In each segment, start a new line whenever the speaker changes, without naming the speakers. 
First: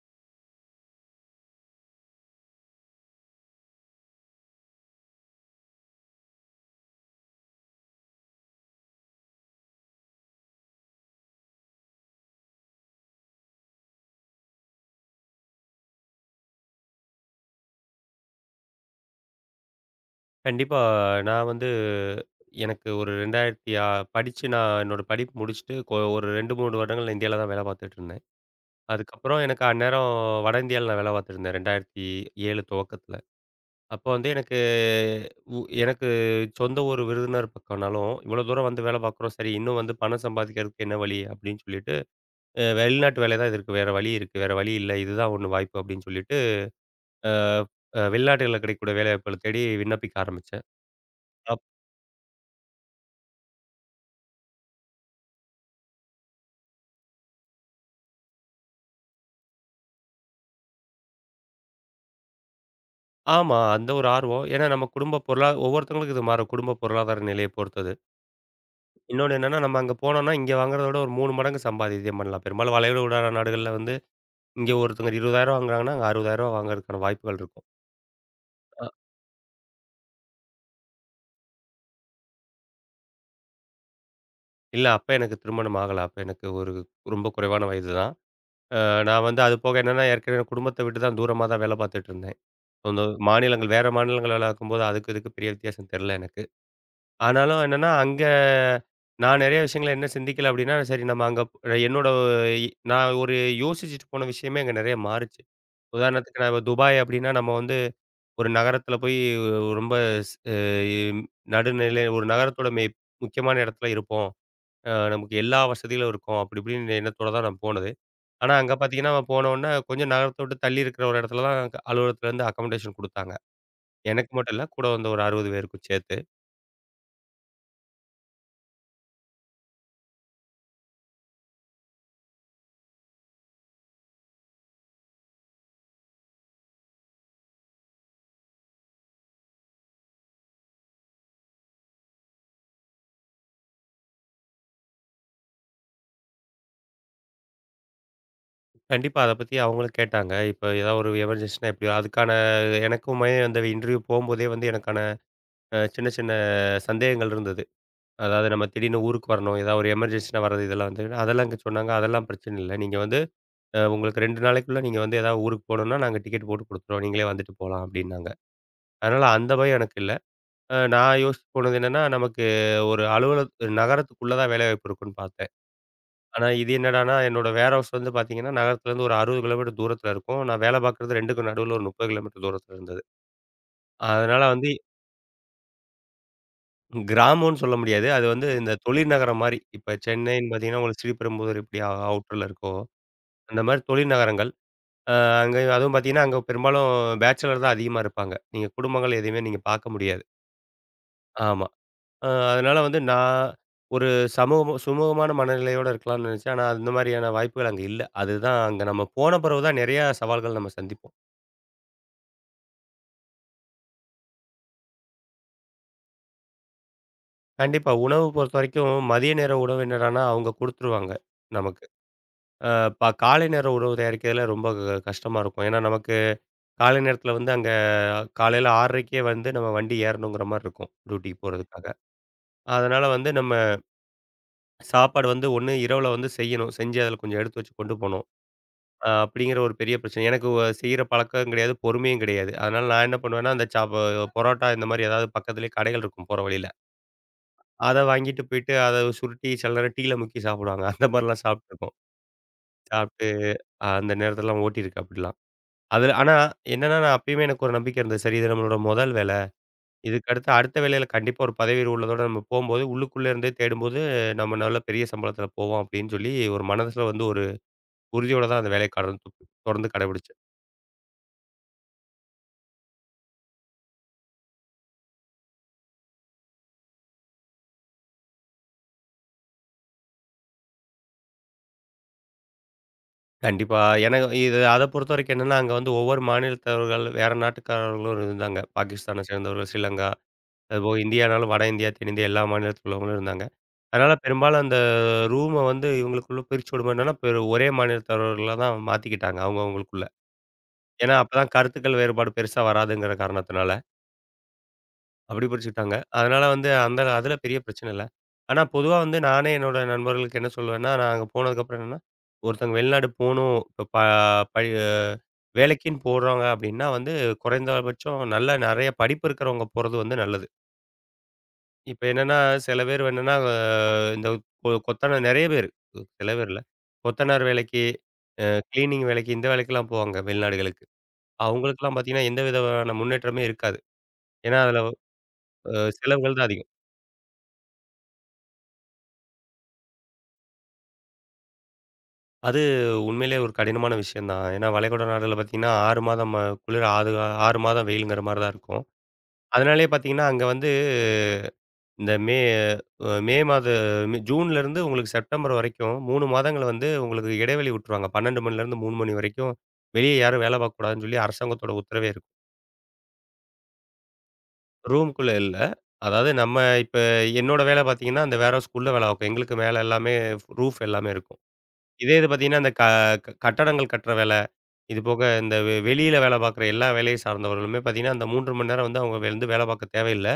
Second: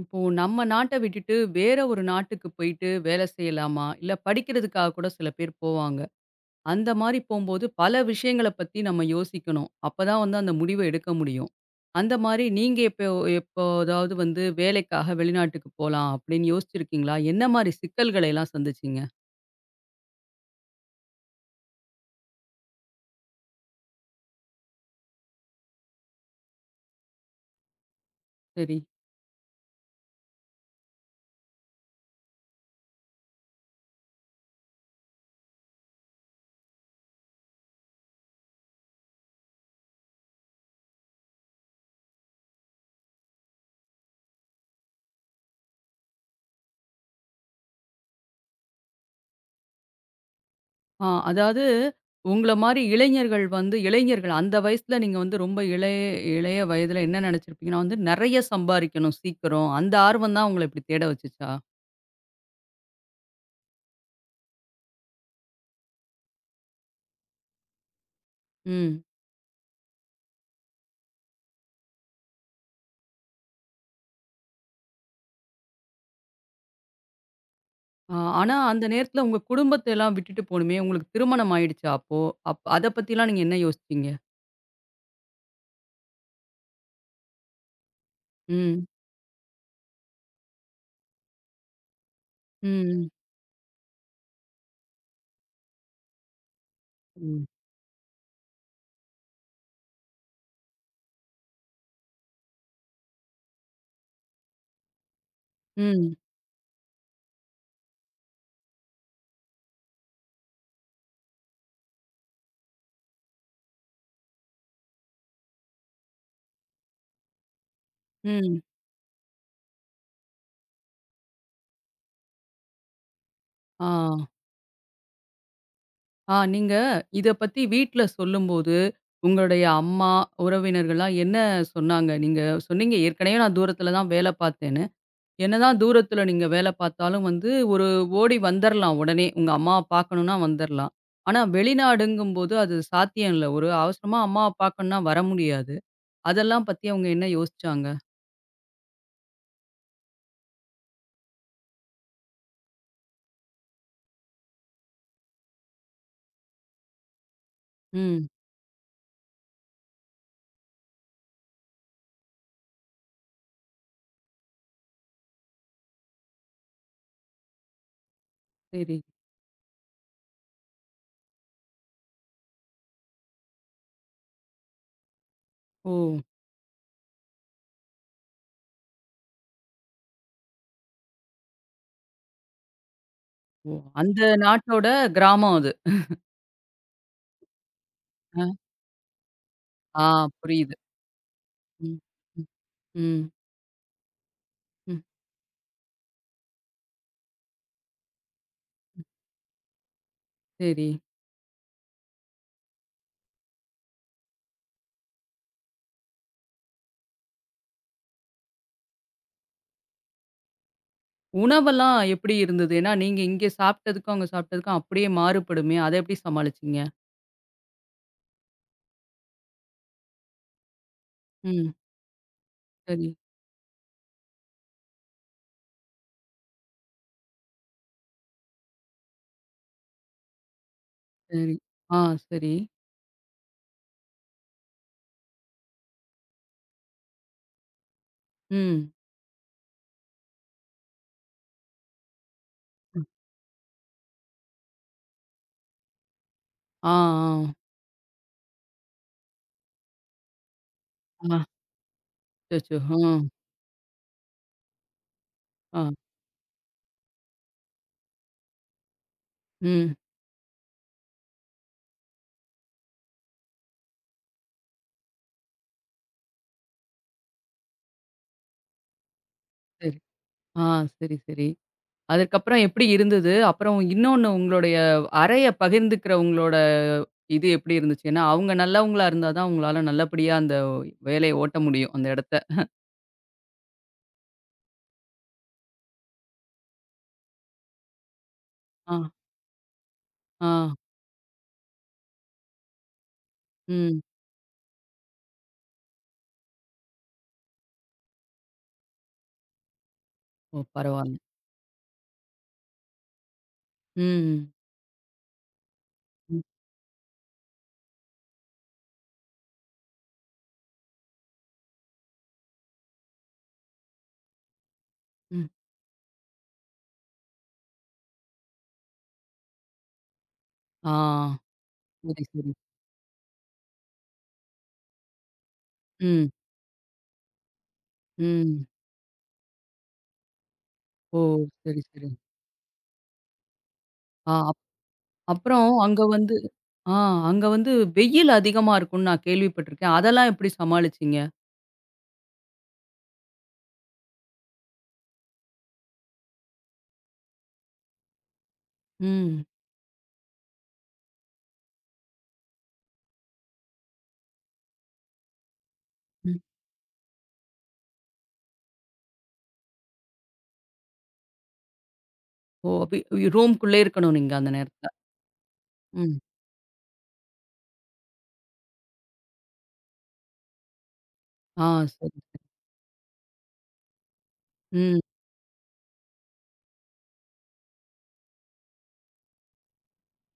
இப்போ நம்ம நாட்ட விட்டுட்டு வேற ஒரு நாட்டுக்கு போயிட்டு வேலை செய்யலாமா? இல்ல படிக்கிறதுக்காக கூட சில பேர் போவாங்க. அந்த மாரி போம்போது பல விஷயங்கள பத்தி நம்ம யோசிக்கணும். அப்பதான் வந்து அந்த முடிவ எடுக்க முடியும். அந்த மாரி நீங்க எப்போதாவது வந்து வேலைக்காக வெளிநாட்டுக்கு போலாம் அப்படின்னு யோசிச்சிருக்கீங்களா? என்ன மாரி சிக்கல்களை எல்லாம் சந்திச்சீங்க?
கண்டிப்பா. நான் வந்து எனக்கு ஒரு 2000 படிச்சு நான் என்னோட படிப்பு முடிச்சுட்டு ஒரு 2, 3 வருடங்கள் நான் இந்தியால தான் வேலை பார்த்துட்டு இருந்தேன்.
சரி.
அதுக்கப்புறம் எனக்கு அந்நேரம் வட இந்தியால நான் வேலை பார்த்துட்டு இருந்தேன். 2007 துவக்கத்தில. அப்போ வந்து எனக்கு எனக்கு சொந்த ஊர் விருதுநகர் பக்கம்னாலும், இவ்வளோ தூரம் வந்து வேலை பார்க்குறோம். சரி இன்னும் வந்து பணம் சம்பாதிக்கிறதுக்கு என்ன வழி அப்படின்னு சொல்லிட்டு, வெளிநாட்டு வேலை தான். இதற்கு வேற வழி இருக்கு. வேற வழி இல்ல. இதுதான் ஒண்ணு வாய்ப்பு அப்படின்னு சொல்லிட்டு, அ அ வெளிநாடுகள்ல கிடைக்கக்கூடிய வேலைவாய்ப்புகள தேடி விண்ணப்பிக்க ஆரம்பிச்சேன்.
ஆ, அதாவது உங்கள மாரி இளைஞர்கள் அந்த வயசுல நீங்க வந்து ரொம்ப இளைய இளைய வயதுல என்ன நெனச்சிருப்பீங்கன்னா வந்து நெறைய சம்பாரிக்கணும் சீக்கிரம். அந்த ஆர்வம் தான் உங்கள இப்டி தேட வச்சுச்சா?
ஆமா. அந்த ஒரு ஆர்வம். ஏன்னா நம்ம குடும்ப பொருளா ஒவ்வொருத்தவங்களுக்கு இது மாறும். குடும்ப பொருளாதார நிலைய பொறுத்தது.
ம்.
இன்னொன்னு என்னன்னா, நம்ம அங்க போனோம்னா, இங்க வாங்குறத விட ஒரு 3 மடங்கு சம்பாதியம் பண்ணலாம். பெரும்பாலும் வளைகுடா நாடுகள்ல வந்து, இங்க ஒருத்தங்க ரூ. 20,000 வாங்குறாங்கன்னா, அங்க ரூ. 60,000 வாங்குறதுக்கான வாய்ப்புகள் இருக்கும்.
ஆ ஆனா அந்த
அ
நேரத்துல உங்க குடும்பத்த எல்லாம் விட்டுட்டு போணுமே! உங்களுக்கு திருமணம் ஆயிடுச்சா அப்போ? அத பத்திலாம் நீங்க என்ன யோசிச்சீங்க?
இல்ல அப்ப எனக்கு திருமணம் ஆகல. அப்ப எனக்கு ஒரு ரொம்ப குறைவான வயது தான். அ
ம்.
நான் வந்து அது போக என்னன்னா, ஏற்கனவே குடும்பத்த விட்டு தான் தூரமா தான் வேலை பார்த்துட்டு இருந்தேன். சொந்த
ம்.
மாநிலங்கள் வேற மாநிலங்கள் வேலை பார்க்கும்போது, அதுக்கு இதுக்கு பெரிய வித்தியாசம் தெரியல எனக்கு.
ம்.
ஆனாலும் என்னன்னா, அங்க நான் நெறைய விஷயங்கள என்ன சிந்திக்கல அப்டின்னா, சரி நம்ம அங்க என்னோட நான் ஒரு யோசிச்சுட்டு போன விஷயமே அங்க நெறைய மாறுச்சு.
ம்.
உதாரணத்துக்கு நான் இப்ப துபாய் அப்டின்னா, நம்ம வந்து ஒரு நகரத்துல போய் ரொம்ப ஸ் அ நடுநிலை ஒரு நகரத்தோட முக்கியமான இடத்துல இருப்போம். நமக்கு எல்லா வசதிகளும் இருக்கும். அப்டி இப்டின்னு எண்ணத்தோட தான் நான் போனது. ஆனா
ம்.
அங்க பார்த்தீங்கன்னா, நம்ம போனோனே கொஞ்சம் நகரத்த விட்டு தள்ளி இருக்கிற ஒரு இடத்துல தான் அலுவலகத்துலருந்து அக்கமோடேஷன் குடுத்தாங்க.
ஆ.
எனக்கு மட்டும் இல்ல, கூட வந்த ஒரு 60 பேருக்கும் சேர்த்து.
நீங்க இத பத்தி வீட்ல சொல்லும்போது, உங்களுடைய அம்மா, உறவினர்கள்லாம் என்ன சொன்னாங்க? நீங்க சொன்னீங்க ஏற்கனவே நான் தூரத்துல தான் வேலை பார்த்தேன்னு. என்னதான் தூரத்துல நீங்க வேலை பார்த்தாலும் வந்து, ஓடி வந்துரலாம் உடனே. உங்க அம்மாவ பார்க்கணும்னா வந்துரலாம். ஆனா வெளிநாடுங்கும்போது அது சாத்தியம் இல்ல. ஒரு அவசரமா அம்மாவ பார்க்கணும்னா வர முடியாது. அதெல்லாம் பத்தி அவங்க என்ன யோசிச்சாங்க?
கண்டிப்பா. அத பத்தி அவங்களும் கேட்டாங்க. இப்ப ஏதாவது ஒரு எமர்ஜென்சினா எப்படியோ அதுக்கான எனக்குமே அந்த இன்டர்வியூ போம்போதே வந்து எனக்கான சின்ன சின்ன சந்தேகங்கள் இருந்தது.
ம்.
அதாவது நம்ம திடீர்னு ஊருக்கு வரணும். ஏதாவது ஒரு எமர்ஜென்சினா வர்றது இதெல்லாம் வந்து அதெல்லாம் இங்க சொன்னாங்க. அதெல்லாம் பிரச்சனை இல்ல. நீங்க வந்து உங்களுக்கு 2 நாளைக்குள்ள நீங்க வந்து ஏதாவது ஊருக்கு போணும்னா நாங்க டிக்கெட் போட்டு குடுத்துருவோம். நீங்களே வந்துட்டு போலாம் அப்டின்னாங்க.
சரி.
அதனால அந்த பயம் எனக்கு இல்ல. நான் யோசிச்சு போனது என்னன்னா, நமக்கு ஒரு அலுவலக நகரத்துக்குள்ள தான் வேலைவாய்ப்பு இருக்குன்னு பார்த்தேன்.
ஓ!
ஆனா இது என்னடான்னா, என்னோட வேர்ஹவுஸ் வந்து பார்த்தீங்கன்னா, நகரத்துலேருந்து ஒரு 60 கிலோமீட்டர் தூரத்தில இருக்கும். நான் வேலை பார்க்குறது 2க்கும் நடுவுல ஒரு 30 கிலோமீட்டர் தூரத்தில இருந்தது.
ஓ! அந்த
அதனால வந்து
நாட்டோட கிராமம் அது.
கிராமம்னு சொல்ல முடியாது. அது
அ.
வந்து இந்த தொழில் நகரம் மாரி. இப்ப
ஆ,
சென்னைன்னு
புரியுது.
பார்த்தீங்கன்னா, உங்களுக்கு ஸ்ரீபெரும்புதூர் எப்படி
ம்.
அவுட்டர்ல
ம்.
இருக்கோ,
ம்.
அந்த மாரி தொழில் நகரங்கள்.
ம்.
அ அங்க அதுவும் பார்த்தீங்கன்னா, அங்க பெரும்பாலும் பேச்சுலர் தான் அதிகமா இருப்பாங்க. நீங்க குடும்பங்கள் எதையுமே நீங்க பார்க்க முடியாது.
சரி.
ஆமா. அதனால வந்து நான் ஒரு சமூகமா சுமூகமான மனநிலையோட இருக்கலாம்னு நினைச்சேன். ஆனா, அந்த மாதிரியான வாய்ப்புகள் அங்க இல்ல. அதுதான் அங்க நம்ம போன பிறகு தான் நிறையா சவால்கள் நம்ம சந்திப்போம்.
உணவெல்லாம் எப்படி இருந்தது? ஏன்னா நீங்க இங்க சாப்பிட்டதுக்கும், அங்க சாப்பிட்டதுக்கும் அப்படியே மாறுபடுமே! அத எப்படி சமாளிச்சீங்க?
கண்டிப்பா உணவு பொறுத்தவரைக்கும் மதிய நேர உணவு என்னடான்னா, அவங்க குடுத்துருவாங்க
ம்.
நமக்கு. அ ப
சரி,
காலை நேர உணவு தயாரிக்கிறதுல ரொம்ப கஷ்டமா இருக்கும். ஏன்னா, நமக்கு காலை நேரத்தில வந்து அங்க காலையில 6:30க்கே வந்து நம்ம வண்டி ஏறணுங்கிற மாரி இருக்கும், டியூட்டிக்கு
சரி.
போறதுக்காக.
ஆ, சரி.
அதனால வந்து நம்ம சாப்பாடு வந்து ஒண்ணு இரவுல வந்து செய்யணும். செஞ்சு அதில கொஞ்சம் எடுத்து வச்சு கொண்டு போணும்.
ம்.
அப்படிங்கிற ஒரு பெரிய பிரச்சனை. எனக்கு செய்ற பழக்கம் கிடையாது. பொறுமையும் கிடையாது. அதனால நான் என்ன பண்ணுவேன்னா, அந்த பரோட்டா இந்த மாரி ஏதாவது பக்கத்திலேயே கடைகள் இருக்கும் போற வழியில.
ஆ, ஆ.
அத வாங்கிட்டு போயிட்டு அத சுருட்டி சில நேரம் டீல முக்கி சாப்பிடுவாங்க. அந்த மாரிலாம்
ஆ.
சாப்பிட்டுருக்கோம்.
அச்சச்சோ! ம்.
சாப்பிட்டு அந்த நேரத்திலலாம் ஓட்டியிருக்கு அப்படிலாம்.
ஆ.
அதுல ஆனா என்னன்னா, நான் அப்பயுமே எனக்கு ஒரு நம்பிக்கை இருந்தது. சரி இது நம்மளோட முதல் வேலை.
ம்.
இதுக்கு அடுத்து அடுத்த வேலையில கண்டிப்பா ஒரு பதவி உயர்வு உள்ளதோட நம்ம போம்போது, உள்ளுக்குள்ள இருந்தே தேடும்போது நம்ம நல்ல பெரிய சம்பளத்தில போவோம் அப்படின்னு சொல்லி ஒரு மனசுல வந்து ஒரு உறுதியோட தான் அந்த வேலைய தொடர்ந்து
சரி.
கடைபிடிச்சேன்.
ஆ, சரி, சரி. அதுக்கப்புறம் எப்படி இருந்தது? அப்புறம் இன்னொன்னு உங்களுடைய அறைய பகிர்ந்துக்கிறவங்களோட இது எப்படி இருந்துச்சு? ஏன்னா, அவங்க நல்லவங்களா இருந்தா தான் உங்களால நல்லபடியா அந்த வேலைய ஓட்ட முடியும், அந்த இடத்த.
கண்டிப்பா. எனக்கு இது அத பொறுத்தவரைக்கும் என்னன்னா, அங்க வந்து ஒவ்வொரு மாநிலத்தவர்கள், வேற நாட்டுக்காரர்களும் இருந்தாங்க.
ஆ,
பாகிஸ்தானை சேர்ந்தவர்கள், ஸ்ரீலங்கா,
ஆ.
அதுபோக இந்தியானாலும் வட இந்தியா, தென்னிந்தியா எல்லா மாநிலத்தில உள்ளவங்களும் இருந்தாங்க.
ம்.
அதனால பெரும்பாலும் அந்த ரூம வந்து இவங்களுக்குள்ள பிரிச்சு விடும்போது என்னன்னா, ஒரே மாநிலத்தவர்களா தான் மாத்திக்கிட்டாங்க, அவங்கவங்களுக்குள்ள.
ஓ!
ஏன்னா,
பரவால்ல.
அப்பதான் கருத்துக்கள் வேறுபாடு பெருசா வராதுங்கிற காரணத்தினால.
ம்.
அப்படி பிரிச்சுட்டாங்க.
ம்.
அதனால வந்து அந்த அதில பெரிய பிரச்சனை இல்ல. ஆனா பொதுவா வந்து நானே என்னோட நண்பர்களுக்கு என்ன சொல்லுவேன்னா, நான் அங்க போனதுக்கப்புறம் என்னன்னா, ஒருத்தங்க வெளிநாடு போணும். இப்ப ப படி அ
ம்.
வேலைக்குன்னு போறாங்க அப்படின்னா வந்து குறைந்தபட்சம் நல்ல நெறைய படிப்பு இருக்கிறவங்க போறது வந்து நல்லது.
ஆ.
இப்ப
சரி,
என்னன்னா,
சரி.
சில பேர் என்னன்னா இந்த கொத்தனார் நெறைய பேரு சில
ம்,
பேர் இல்ல. கொத்தனார் வேலைக்கு, அ
ம்.
கிளீனிங் வேலைக்கு இந்த வேலைக்கெல்லாம் போவாங்க வெளிநாடுகளுக்கு.
ஓ! சரி,
அவங்களுக்கெல்லாம்
சரி.
பார்த்தீங்கன்னா, எந்த விதமான முன்னேற்றமே இருக்காது.
ஆ அப்
ஏன்னா அதில
அப்புறம்
அ செலவுகள் தான் அதிகம்.
ஆ அங்க வந்து வெயில் அதிகமா இருக்கும்னு நான் கேள்விப்பட்டுருக்கேன். அதெல்லாம் எப்படி சமாளிச்சீங்க?
அது உண்மையிலேயே ஒரு கடினமான விஷயம் தான். ஏன்னா, வளைகுடா நாடுல பாத்தீங்கன்னா, 6 மாதம் குளிர், 6 மாதம் வெயிலுங்கிற மாரி தான் இருக்கும்.
ம்,
அதனாலேயே பாத்தீங்கன்னா, அங்க வந்து இந்த மே அ மே மாத மே ஜூன்லேருந்து உங்களுக்கு செப்டம்பர் வரைக்கும் 3
ம்.
மாதங்கள் வந்து உங்களுக்கு இடைவெளி விட்டுருவாங்க. 12 மணிலேருந்து 3 மணி வரைக்கும் வெளிய யாரும் வேலை பாக்கக்கூடாதுன்னு சொல்லி அரசாங்கத்தோட உத்தரவே இருக்கும்.
ஓ! அப்ப ரூம்க்குள்ளே இருக்கணும் நீங்க அந்த நேரத்துல.
ரூம்க்குள்ள இல்ல.
ம்.
அதாவது நம்ம இப்ப என்னோட வேலை பாத்தீங்கன்னா, அந்த வேர்ஹவுஸ் குள்ள வேலை பாக்கும். எங்களுக்கு மேல எல்லாமே ரூஃப் எல்லாமே இருக்கும்.
ஆ,
இதே
சரி,
இது
சரி.
பாத்தீங்கன்னா, அந்த க க கட்டடங்கள் கட்டுற வேலை
ம்,
இது போக இந்த வெளியில வேலை பார்க்குற எல்லா வேலையை சார்ந்தவர்களுமே பார்த்தீங்கன்னா, அந்த 3 மணி நேரம் வந்து அவங்க வந்து வேலை பார்க்க தேவையில்ல.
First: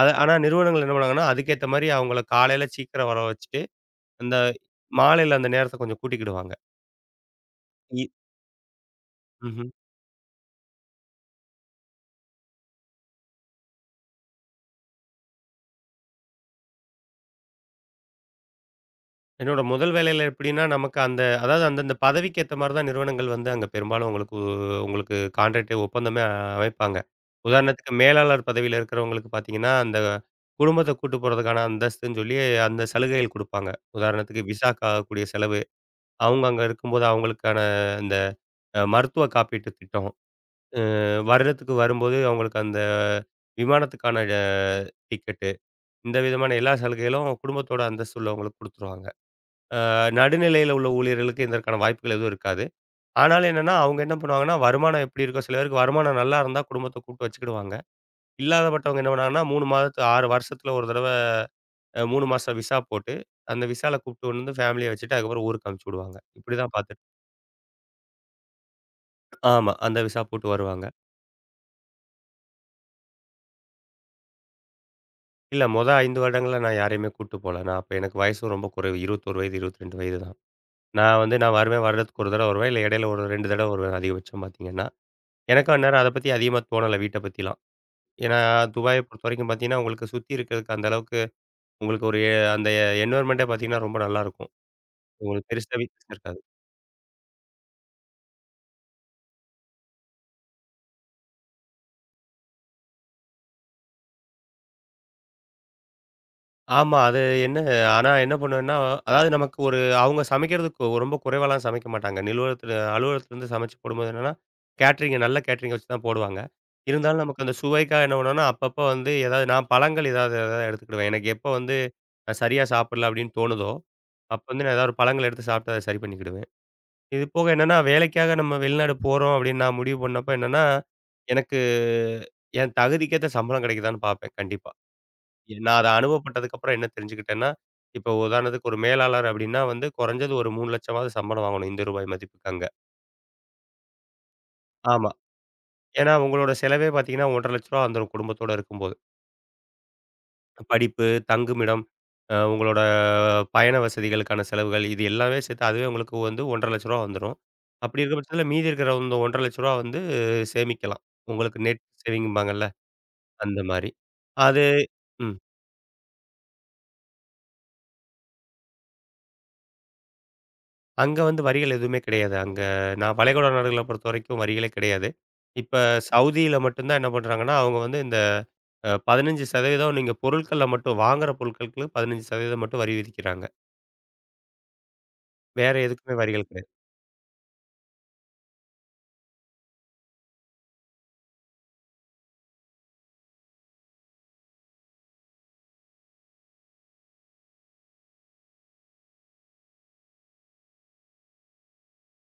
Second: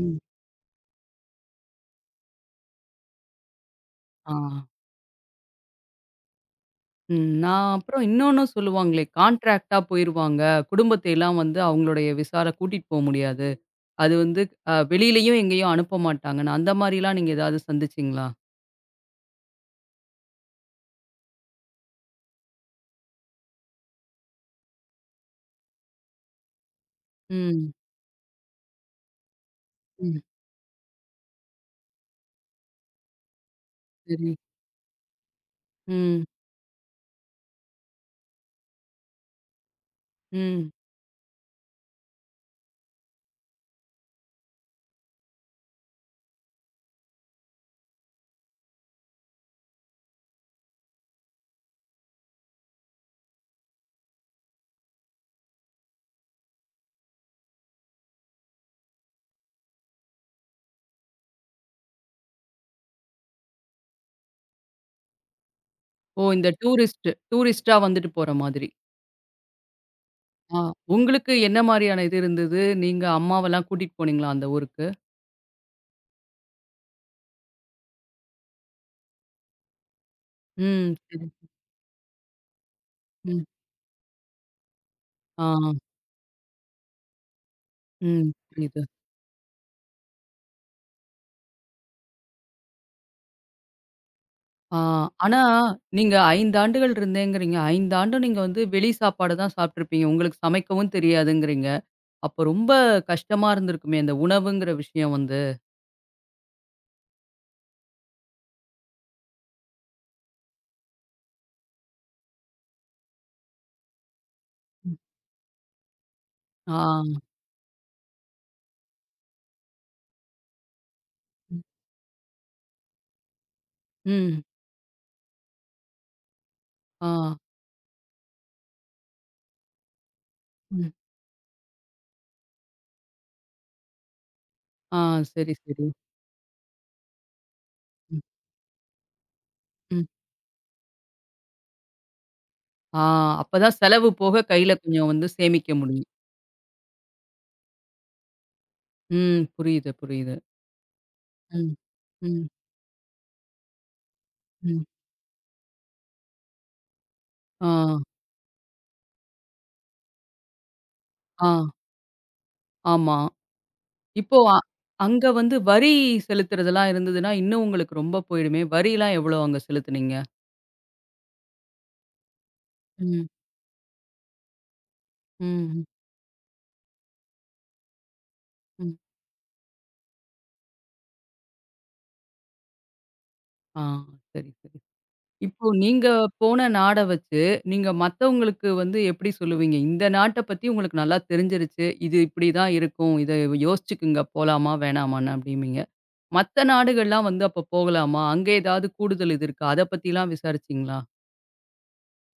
அது
ம்.
ஆனா நிறுவனங்கள் என்ன பண்ணுவாங்கன்னா, அதுக்கேத்த மாரி அவங்கள காலையில சீக்கிரம் வர வச்சுட்டு,
ஆ.
அந்த மாலையில அந்த நேரத்த கொஞ்சம் கூட்டிக்கிடுவாங்க.
ம். நான் அப்புறம்
இ
இன்னொன்னும் சொல்லுவாங்களே,
ம்ஹ்ம்.
கான்ட்ராக்ட்டா போயிருவாங்க. குடும்பத்தை எல்லாம் வந்து அவங்களுடைய விசால கூட்டிட்டு போ முடியாது. அது வந்து வெளியிலயும் எங்கேயும் அனுப்ப மாட்டாங்கன்னு, அந்த மாரிலாம் நீங்க ஏதாவது சந்திச்சீங்களா?
என்னோட முதல் வேலையில எப்படின்னா, நமக்கு அந்த அதாவது அந்தந்த பதவிக்கு ஏத்த மாரி தான் நிறுவனங்கள் வந்து அங்க பெரும்பாலும் உங்களுக்கு உங்களுக்கு கான்ட்ராக்ட் ஒப்பந்தமே அமைப்பாங்க.
ம்,
உதாரணத்துக்கு மேலாளர் பதவியில இருக்கிறவங்களுக்கு பார்த்தீங்கன்னா, அந்த
ம்.
குடும்பத்த கூட்டு போறதுக்கான அந்தஸ்துன்னு சொல்லி அந்த சலுகைகள் குடுப்பாங்க.
சரி.
உதாரணத்துக்கு விசாக்காகக்கூடிய செலவு
ம்.
அவங்க அங்க இருக்கும்போது அவங்களுக்கான அந்த மருத்துவ காப்பீட்டு திட்டம்,
ம்.
வருடத்துக்கு வரும்போது அவங்களுக்கு அந்த விமானத்துக்கான டிக்கெட்டு, இந்த விதமான எல்லா சலுகைகளும் குடும்பத்தோட அந்தஸ்து உள்ளவங்களுக்கு குடுத்துருவாங்க. நடுநிலையில உள்ள ஊழியர்களுக்கு இதற்கான வாய்ப்புகள் எதுவும் இருக்காது. ஆனாலும் என்னன்னா, அவங்க என்ன பண்ணுவாங்கன்னா, வருமானம் எப்படி இருக்கோ சில பேருக்கு வருமானம் நல்லா இருந்தா குடும்பத்த கூப்பிட்டு வச்சுக்கிடுவாங்க. இல்லாதப்பட்டவங்க என்ன பண்ணாங்கன்னா, 3 மாதத்து 6 வருஷத்துல ஒரு தடவ 3 மாசம் விசா போட்டு, அந்த விசால கூப்பிட்டு வந்து ஃபேமிலிய வச்சுட்டு அதுக்கப்புறம் ஊருக்கு அனுப்பிச்சு விடுவாங்க.
ஓ! இந்த
இப்படிதான் பார்த்துட்டு
டூரிஸ்ட்டா வந்துட்டு போற மாதிரி.
ஆமா. அந்த விசா போட்டு
ஆ,
வருவாங்க.
உங்களுக்கு என்ன மாரியான இது இருந்தது? நீங்க அம்மாவெல்லாம் கூட்டிட்டு போனீங்களா அந்த ஊருக்கு?
இல்ல, மொத 5 வருடங்கள்ல நான் யாரையுமே கூட்டு போல. நான் அப்ப எனக்கு வயசும் ரொம்ப குறைவு. 21 வயது, 22 வயது தான்.
ம்.
நான்
சரி.
வந்து நான் வருவேன், வருடத்துக்கு 1 தடவ வருவேன். இல்ல இடையில ஒரு
ம்.
2 தடவ வருவேன் அதிகபட்சம் பார்த்தீங்கன்னா.
ஆ.
எனக்கு அந்நேரம் அத பத்தி அதிகமா தோணல வீட்ட பத்திலாம்.
ம்.
ஏன்னா
புரியுது.
துபாய பொறுத்தவரைக்கும் பார்த்தீங்கன்னா, உங்களுக்கு சுத்தி இருக்கிறதுக்கு அந்த அளவுக்கு உங்களுக்கு ஒரு அந்த என்வயர்ன்மென்ட்டே பார்த்தீங்கன்னா ரொம்ப நல்லாருக்கும்.
ஆ ஆனா
உங்களுக்கு பெருசா
நீங்க 5 ஆண்டுகள் இருந்தேங்கிறீங்க. 5 ஆண்டும் நீங்க வந்து வெளி சாப்பாடு தான் சாப்பிட்டுருப்பீங்க. உங்களுக்கு சமைக்கவும் தெரியாதுங்கிறீங்க. அப்போ ரொம்ப கஷ்டமா இருந்திருக்குமே அந்த உணவுங்கிற விஷயம் வந்து.
ஆமா. அது என்ன ஆனா என்ன பண்ணுவேன்னா, அதாவது நமக்கு ஒரு அவங்க சமைக்கிறதுக்கு ரொம்ப குறைவாலாம் சமைக்க மாட்டாங்க. நிலுவலத்துல அலுவலகத்துலருந்து சமைச்சு போடும்போது என்னன்னா,
ம்.
கேட்டரிங்க நல்ல கேட்டரிங்க வச்சு தான் போடுவாங்க.
ஆ.
இருந்தாலும் நமக்கு அந்த சுவைக்காக என்ன பண்ணுவோம்னா, அப்பப்போ வந்து ஏதாவது நான் பழங்கள் ஏதாவது ஏதாவது எடுத்துக்கிடுவேன். எனக்கு எப்போ வந்து நான் சரியா சாப்பிடல அப்படின்னு தோணுதோ,
ம்.
அப்ப வந்து நான் ஏதாவது ஒரு பழங்கள் எடுத்து சாப்பிட்டு அத சரி பண்ணிக்கிடுவேன்.
ஆ.
இது போக என்னன்னா, வேலைக்காக நம்ம வெளிநாடு போறோம் அப்படின்னு நான் முடிவு பண்ணப்ப என்னன்னா,
ம்.
எனக்கு என் தகுதிக்கேத்த சம்பளம் கிடைக்குதான்னு பார்ப்பேன் கண்டிப்பா.
ஆ, சரி,
நான்
சரி.
அத அனுபவப்பட்டதுக்கு அப்புறம் என்ன தெரிஞ்சுக்கிட்டேன்னா, இப்போ
ம்.
உதாரணத்துக்கு ஒரு மேலாளர் அப்படின்னா வந்து
ம்.
குறைஞ்சது ஒரு 3,00,000வது சம்பளம் வாங்கணும் இந்த ரூபாய் மதிப்புக்கு அங்க.
ஆ, அப்பதான் செலவு போக கையில
ஆமா.
கொஞ்சம் வந்து சேமிக்க முடியும்.
ஏன்னா உங்களோட செலவே பார்த்தீங்கன்னா ரூ. 1,50,000 வந்துரும் குடும்பத்தோட இருக்கும்போது.
ம். புரியுது, புரியுது.
படிப்பு,
ம்.
தங்குமிடம்,
ம்.
உங்களோட பயண வசதிகளுக்கான
ம்.
செலவுகள் இது எல்லாமே சேர்த்து அதுவே உங்களுக்கு வந்து ரூ. 1,50,000 வந்துரும்.
ஆ,
அப்படி இருக்க பட்சத்தில மீதி இருக்கிற இந்த ரூ. 1,50,000 வந்து சேமிக்கலாம்.
ஆ,
உங்களுக்கு நெட் சேவிங்கும்பாங்கல்ல
ஆமா.
அந்த மாரி.
இப்போ
அது
அங்க
ம்.
வந்து வரி செலுத்துறதெல்லாம் இருந்ததுன்னா, இன்னும் உங்களுக்கு ரொம்ப போயிடுமே! வரிலாம் எவ்வளோ அங்க செலுத்துனீங்க?
அங்க வந்து வரிகள் எதுவுமே கிடையாது. அங்க நான்
ம்.
வளைகுடா நாடுகள பொறுத்தவரைக்கும் வரிகளே கிடையாது. இப்ப
ம்.
சவுதியில மட்டும் தான் என்ன பண்றாங்கன்னா, அவங்க வந்து இந்த
ம்.
15% நீங்க பொருட்கள்ல மட்டும் வாங்குற பொருட்களுக்கு 15% மட்டும் வரி விதிக்கிறாங்க.
ஆ. சரி, சரி. இப்போ
வேற
நீங்க
எதுக்குமே வரிகள்
போன
கிடையாது.
நாட வச்சு, நீங்க மத்தவங்களுக்கு வந்து எப்படி சொல்லுவீங்க? இந்த நாட்ட பத்தி உங்களுக்கு நல்லா தெரிஞ்சிருச்சு. இது இப்படிதான் இருக்கும். இத யோசிச்சுக்குங்க போலாமா, வேணாமான்னு அப்படிம்பீங்க. மத்த நாடுகள்லாம் வந்து அப்ப போகலாமா? அங்க ஏதாவது கூடுதல் இது இருக்கா? அத பத்திலாம் விசாரிச்சீங்களா?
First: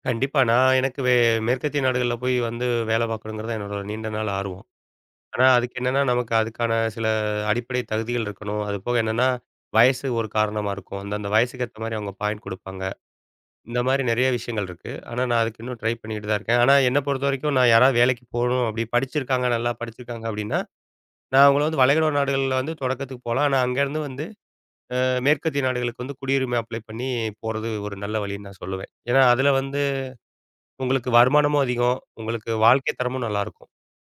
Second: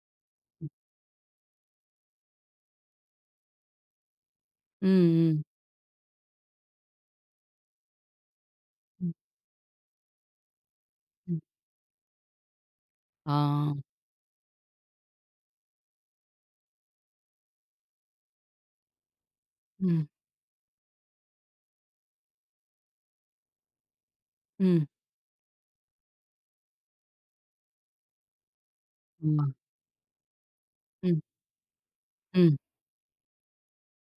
கண்டிப்பா நான் எனக்கு மேற்கத்திய நாடுகள்ல போய் வந்து வேலை பார்க்கணுங்கிறது தான் என்னோட நீண்ட நாள் ஆர்வம்.
ம், ம்,
ஆனா அதுக்கு என்னன்னா, நமக்கு அதுக்கான சில அடிப்படை தகுதிகள் இருக்கணும். அது போக
ம்,
என்னன்னா, வயசு ஒரு காரணமா இருக்கும். அந்த அந்த
ம்.
வயசுக்கு ஏத்த மாரி அவங்க பாயிண்ட் குடுப்பாங்க.
ஆ.
இந்த மாரி நெறைய விஷயங்கள் இருக்கு. ஆனா, நான் அதுக்கு இன்னும் ட்ரை பண்ணிக்கிட்டு தான் இருக்கேன். ஆனா, என்ன பொறுத்தவரைக்கும் நான் யாராவது வேலைக்கு போணும் அப்படி படிச்சிருக்காங்க, நல்லா
ம்,
படிச்சிருக்காங்க அப்படின்னா, நான் அவங்கள வந்து வளைகுடா நாடுகள்ல வந்து தொடக்கத்துக்கு போலாம். ஆனா, அங்கேருந்து வந்து
ம்,
மேற்கத்திய நாடுகளுக்கு வந்து குடியுரிமை அப்ளை பண்ணி போறது ஒரு நல்ல வழின்னு நான் சொல்லுவேன். ஏன்னா,
ஆமா.
அதுல வந்து உங்களுக்கு
ம்,
வருமானமும் அதிகம்.
ம்.
உங்களுக்கு வாழ்க்கை தரமும் நல்லாருக்கும்.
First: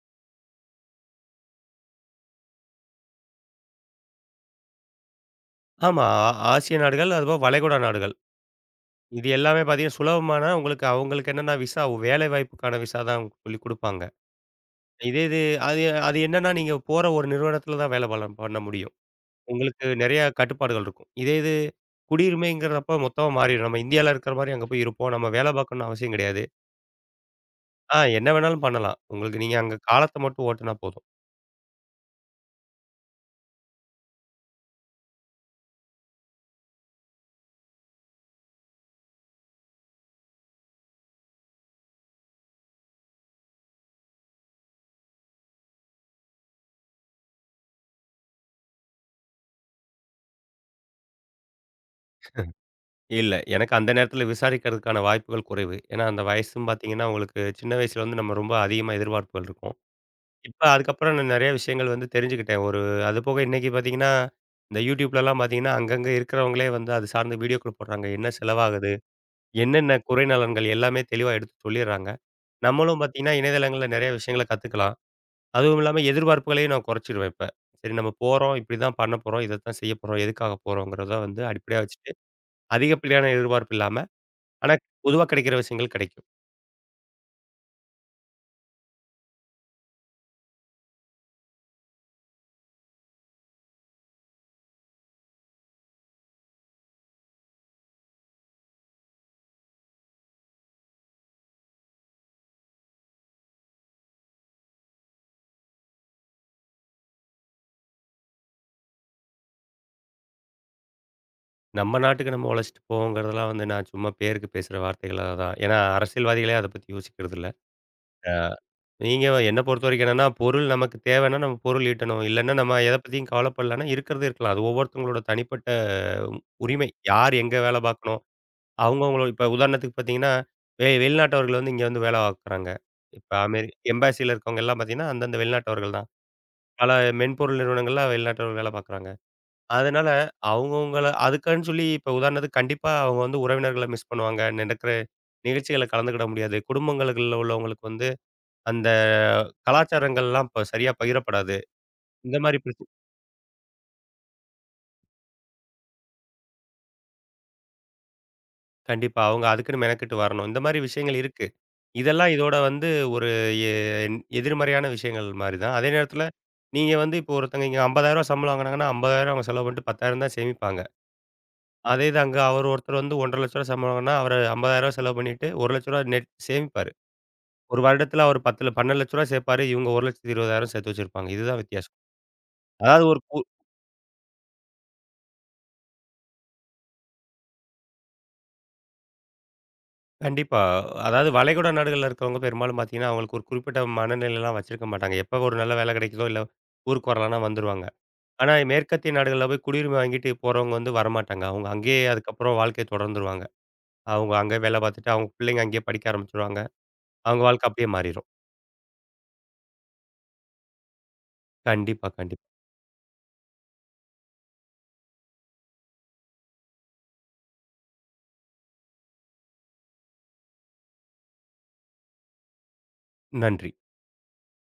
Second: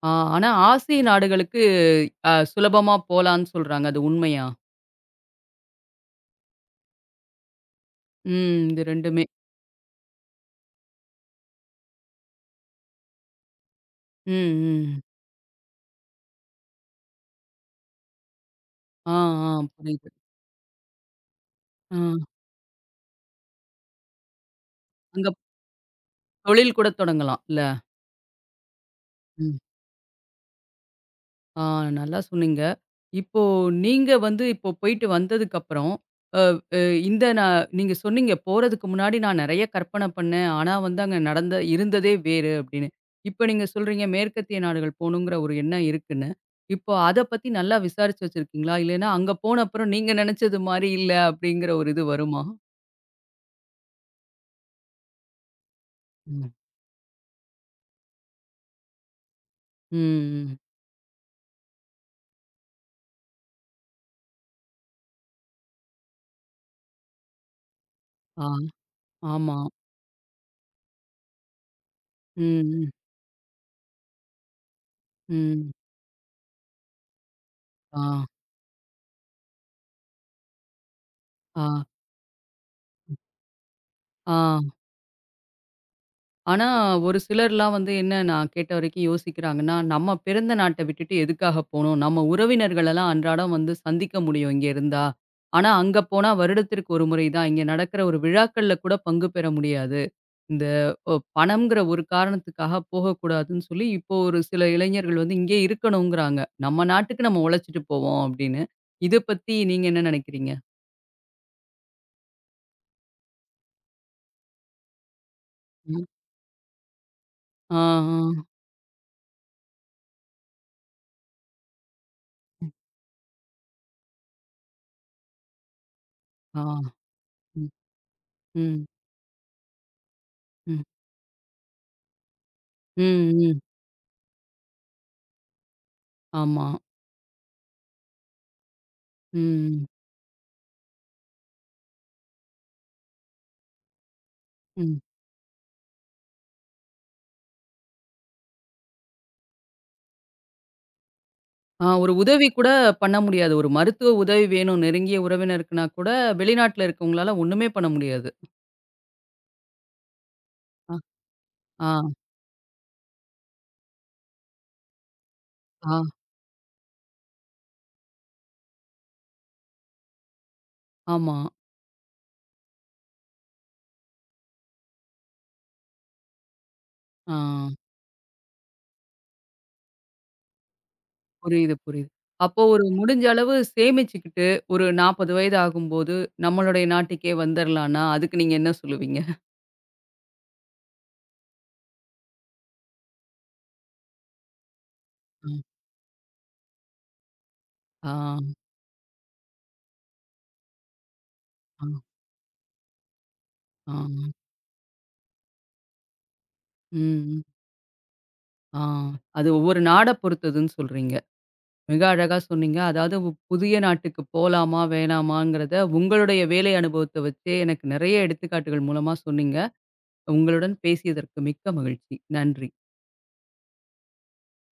ஆ ஆனா ஆசிய நாடுகளுக்கு சுலபமா போலான்னு சொல்றாங்க. அது உண்மையா?
ஆமா. ஆ ஆசிய நாடுகள், அதுபோக வளைகுடா நாடுகள்.
ம். இது 2மே.
இது எல்லாமே பார்த்தீங்கன்னா, சுலபமான உங்களுக்கு அவங்களுக்கு என்னன்னா விசா வேலை வாய்ப்புக்கான விசா தான் சொல்லி குடுப்பாங்க.
ம், ம்.
இதே இது அது அது என்னன்னா, நீங்க போற ஒரு நிறுவனத்தில தான் வேலை பலம் பண்ண முடியும்.
ஆ, ஆ.
உங்களுக்கு
புரியுது.
நெறைய கட்டுப்பாடுகள் இருக்கும். இதே இது
ஆ.
குடியுரிமைங்கிறப்ப மொத்தமா மாறிரும். நம்ம இந்தியால இருக்கிற மாரி அங்க போய் இருப்போம்.
அங்க
நம்ம வேலை பார்க்கணும்னு அவசியம் கிடையாது.
தொழில் கூட தொடங்கலாம் இல்ல?
ஆ என்ன வேணாலும் பண்ணலாம். உங்களுக்கு நீங்க
ம்.
அங்க காலத்த மட்டும் ஓட்டுனா போதும்.
ஆ, நல்லா சொன்னீங்க. இப்போ நீங்க வந்து இப்போ போயிட்டு வந்ததுக்கப்புறம், அ அ இந்த நீங்க சொன்னீங்க, "போறதுக்கு முன்னாடி நான் நெறைய கற்பனை பண்ணேன். ஆனா வந்து அங்க நடந்த இருந்ததே வேறு" அப்படின்னு. இப்ப நீங்க சொல்றீங்க, மேற்கத்திய நாடுகள் போணுங்கிற ஒரு எண்ணம் இருக்குன்னு. இப்போ அத பத்தி நல்லா விசாரிச்சு வச்சிருக்கீங்களா? இல்லைன்னா அங்க போன அப்புறம் நீங்க நெனச்சது மாரி இல்ல அப்படிங்கிற ஒரு இது வருமா?
இல்ல, எனக்கு அந்த நேரத்தில விசாரிக்கிறதுக்கான வாய்ப்புகள் குறைவு. ஏன்னா, அந்த
ம்.
வயசும் பார்த்தீங்கன்னா, உங்களுக்கு சின்ன வயசுல வந்து நம்ம ரொம்ப அதிகமா எதிர்பார்ப்புகள் இருக்கும்.
ம்.
இப்ப அதுக்கப்புறம் நான் நெறைய விஷயங்கள் வந்து தெரிஞ்சுக்கிட்டேன். ஒரு அது போக இன்னைக்கு பார்த்தீங்கன்னா, இந்த YouTubeலலாம் பார்த்தீங்கன்னா, அங்கங்க இருக்கிறவங்களே வந்து அது சார்ந்த வீடியோக்கள் போடுறாங்க. என்ன
ஆ.
செலவாகுது?
ஆமா.
என்னென்ன குறை நலன்கள்? எல்லாமே தெளிவா எடுத்து சொல்லிர்றாங்க.
ம். ம்.
நம்மளும் பார்த்தீங்கன்னா, இணையதளங்கள்ல நெறைய விஷயங்கள கத்துக்கலாம்.
ம்.
அதுவும் இல்லாம எதிர்பார்ப்புகளையும் நான் குறைச்சிருவேன் இப்ப. சரி
ஆ.
நம்ம போறோம், இப்படிதான் பண்ண போறோம், இதத்தான் செய்ய போறோம், எதுக்காக போறோங்கிறத வந்து
ஆ.
அடிப்படையா வச்சுட்டு, அதிகப்படியான எதிர்பார்ப்பு இல்லாம,
ஆ.
ஆனா பொதுவா கிடைக்கிற விஷயங்கள் கிடைக்கும்.
ஆனா, ஒரு சிலர்லாம் வந்து என்ன நான் கேட்ட வரைக்கும் யோசிக்கிறாங்கன்னா, நம்ம பிறந்த நாட்ட விட்டுட்டு எதுக்காக போணும்? நம்ம உறவினர்களெல்லாம் அன்றாடம் வந்து சந்திக்க முடியும் இங்க இருந்தா. ஆனா, அங்க போனா வருடத்திற்கு ஒரு முறை தான். இங்க நடக்கிற ஒரு விழாக்கள்ல கூட பங்கு பெற முடியாது. இந்த பணம்ங்கிற ஒரு காரணத்துக்காக போகக்கூடாதுன்னு சொல்லி, இப்போ ஒரு சில இளைஞர்கள் வந்து இங்கே இருக்கணுங்கிறாங்க. நம்ம நாட்டுக்கு நம்ம உழைச்சிட்டு போவோம் அப்படின்னு. இத பத்தி நீங்க என்ன நினைக்கிறீங்க?
நம்ம நாட்டுக்கு நம்ம உழைச்சிட்டு போவோங்கிறதெல்லாம் வந்து நான் சும்மா பேருக்கு பேசுற வார்த்தைகளா தான். ஏன்னா
ம்.
அரசியல்வாதிகளே அத பத்தி யோசிக்கிறது இல்ல.
ஆ, ஆ.
ஆ. நீங்க என்ன பொறுத்தவரைக்கும் என்னன்னா, பொருள் நமக்கு தேவைன்னா நம்ம பொருள் ஈட்டணும். இல்லன்னா நம்ம எத பத்தியும் கவலைப்படலன்னா இருக்கிறது இருக்கலாம். அது ஒவ்வொருத்தவங்களோட தனிப்பட்ட
ஆ.
உரிமை. யார் எங்க
ம்.
வேலை பார்க்கணும்.
ம்.
அவங்கவங்களோட இப்ப உதாரணத்துக்கு பார்த்தீங்கன்னா,
ம்.
வெளிநாட்டவர்கள் வந்து இங்க வந்து வேலை பார்க்குறாங்க. இப்ப
ம். ம்.
அமெரி எம்பேசில இருக்கவங்க எல்லாம் பார்த்தீங்கன்னா, அந்தந்த வெளிநாட்டவர்கள் தான்.
ஆமா.
பல மென்பொருள் நிறுவனங்கள்ல வெளிநாட்டவர்கள் வேலை பார்க்குறாங்க.
ம்.
அதனால அவங்கவங்கள அதுக்குன்னு சொல்லி இப்ப உதாரணத்துக்கு கண்டிப்பா அவங்க வந்து உறவினர்கள மிஸ் பண்ணுவாங்க. நடக்கிற
ம்.
நிகழ்ச்சிகள்ல கலந்துக்கிட முடியாது. குடும்பங்களுக்குள்ள உள்ளவங்களுக்கு வந்து அந்த கலாச்சாரங்கள்லாம் இப்ப சரியா பகிரப்படாது.
ஆ, ஒரு
இந்த
உதவி
மாரி
கூட
பிரச்ச
பண்ண முடியாது. ஒரு மருத்துவ உதவி வேணும் நெருங்கிய உறவினருக்குனா கூட, வெளிநாட்ல இருக்கவங்களால ஒண்ணுமே பண்ண முடியாது.
கண்டிப்பா. அவங்க அதுக்குன்னு மெனக்கெட்டு வரணும். இந்த மாரி
அ,
விஷயங்கள் இருக்கு.
ஆ,
இதெல்லாம் இதோட வந்து ஒரு எ எதிர்மறையான விஷயங்கள் மாரி தான். அதே
ஆ,
நேரத்தில நீங்க வந்து இப்போ ஒருத்தங்க இங்க ரூ. 50,000 சம்பளம் வாங்குனாங்கன்னா, 50,000 அவங்க செலவு பண்ணிட்டு 10,000 தான் சேமிப்பாங்க.
ஆமா.
அதே இது அங்க அவர் ஒருத்தர் வந்து ரூ. 1,50,000 சம்பளம் வாங்குனா, அவரு ரூ. 50,000 செலவு பண்ணிட்டு ரூ. 1,00,000 நெட் சேமிப்பாரு.
ஆ,
ஒரு வருடத்துல அவர் 10 ரூ. 12,00,000 சேர்ப்பாரு. இவங்க ரூ. 1,20,000 சேர்த்து வச்சிருப்பாங்க. இதுதான்
புரியுது,
வித்தியாசம்.
புரியுது. அப்போ ஒரு
அதாவது ஒரு
முடிஞ்ச அளவு சேமிச்சுக்கிட்டு, ஒரு 40 வயது ஆகும்போது நம்மளுடைய நாட்டுக்கே வந்துரலான்னா, அதுக்கு நீங்க என்ன சொல்லுவீங்க?
கண்டிப்பா. அதாவது வளைகுடா நாடுகள்ல இருக்கிறவங்க பெரும்பாலும் பார்த்தீங்கன்னா, அவங்களுக்கு ஒரு குறிப்பிட்ட மனநிலைலாம் வச்சிருக்க மாட்டாங்க. எப்ப ஒரு
ம்.
நல்ல வேலை கிடைக்குதோ, இல்ல ஊருக்கு வரலான்னா வந்துருவாங்க.
ஆ,
ஆனா மேற்கத்திய நாடுகள்ல போய் குடியுரிமை வாங்கிட்டு போறவங்க வந்து வரமாட்டாங்க. அவங்க
ஆ,
அங்கேயே அதுக்கப்புறம் வாழ்க்கைய தொடர்ந்துருவாங்க.
ஆ.
அவங்க அங்கே வேலை பார்த்துட்டு, அவங்க பிள்ளைங்க அங்கேயே படிக்க ஆரம்பிச்சுருவாங்க.
ம்.
அவங்க வாழ்க்கை அப்படியே மாறிரும்.
ஆ. அது ஒவ்வொரு நாட பொறுத்ததுன்னு சொல்றீங்க. மிக
கண்டிப்பா,
அழகா
கண்டிப்பா.
சொன்னீங்க. அதாவது புதிய நாட்டுக்கு போலாமா, வேணாமாங்கிறத உங்களுடைய வேலை அனுபவத்த வச்சே எனக்கு நெறைய எடுத்துக்காட்டுகள் மூலமா சொன்னீங்க. உங்களுடன் பேசியதற்கு மிக்க மகிழ்ச்சி. நன்றி.
நன்றி.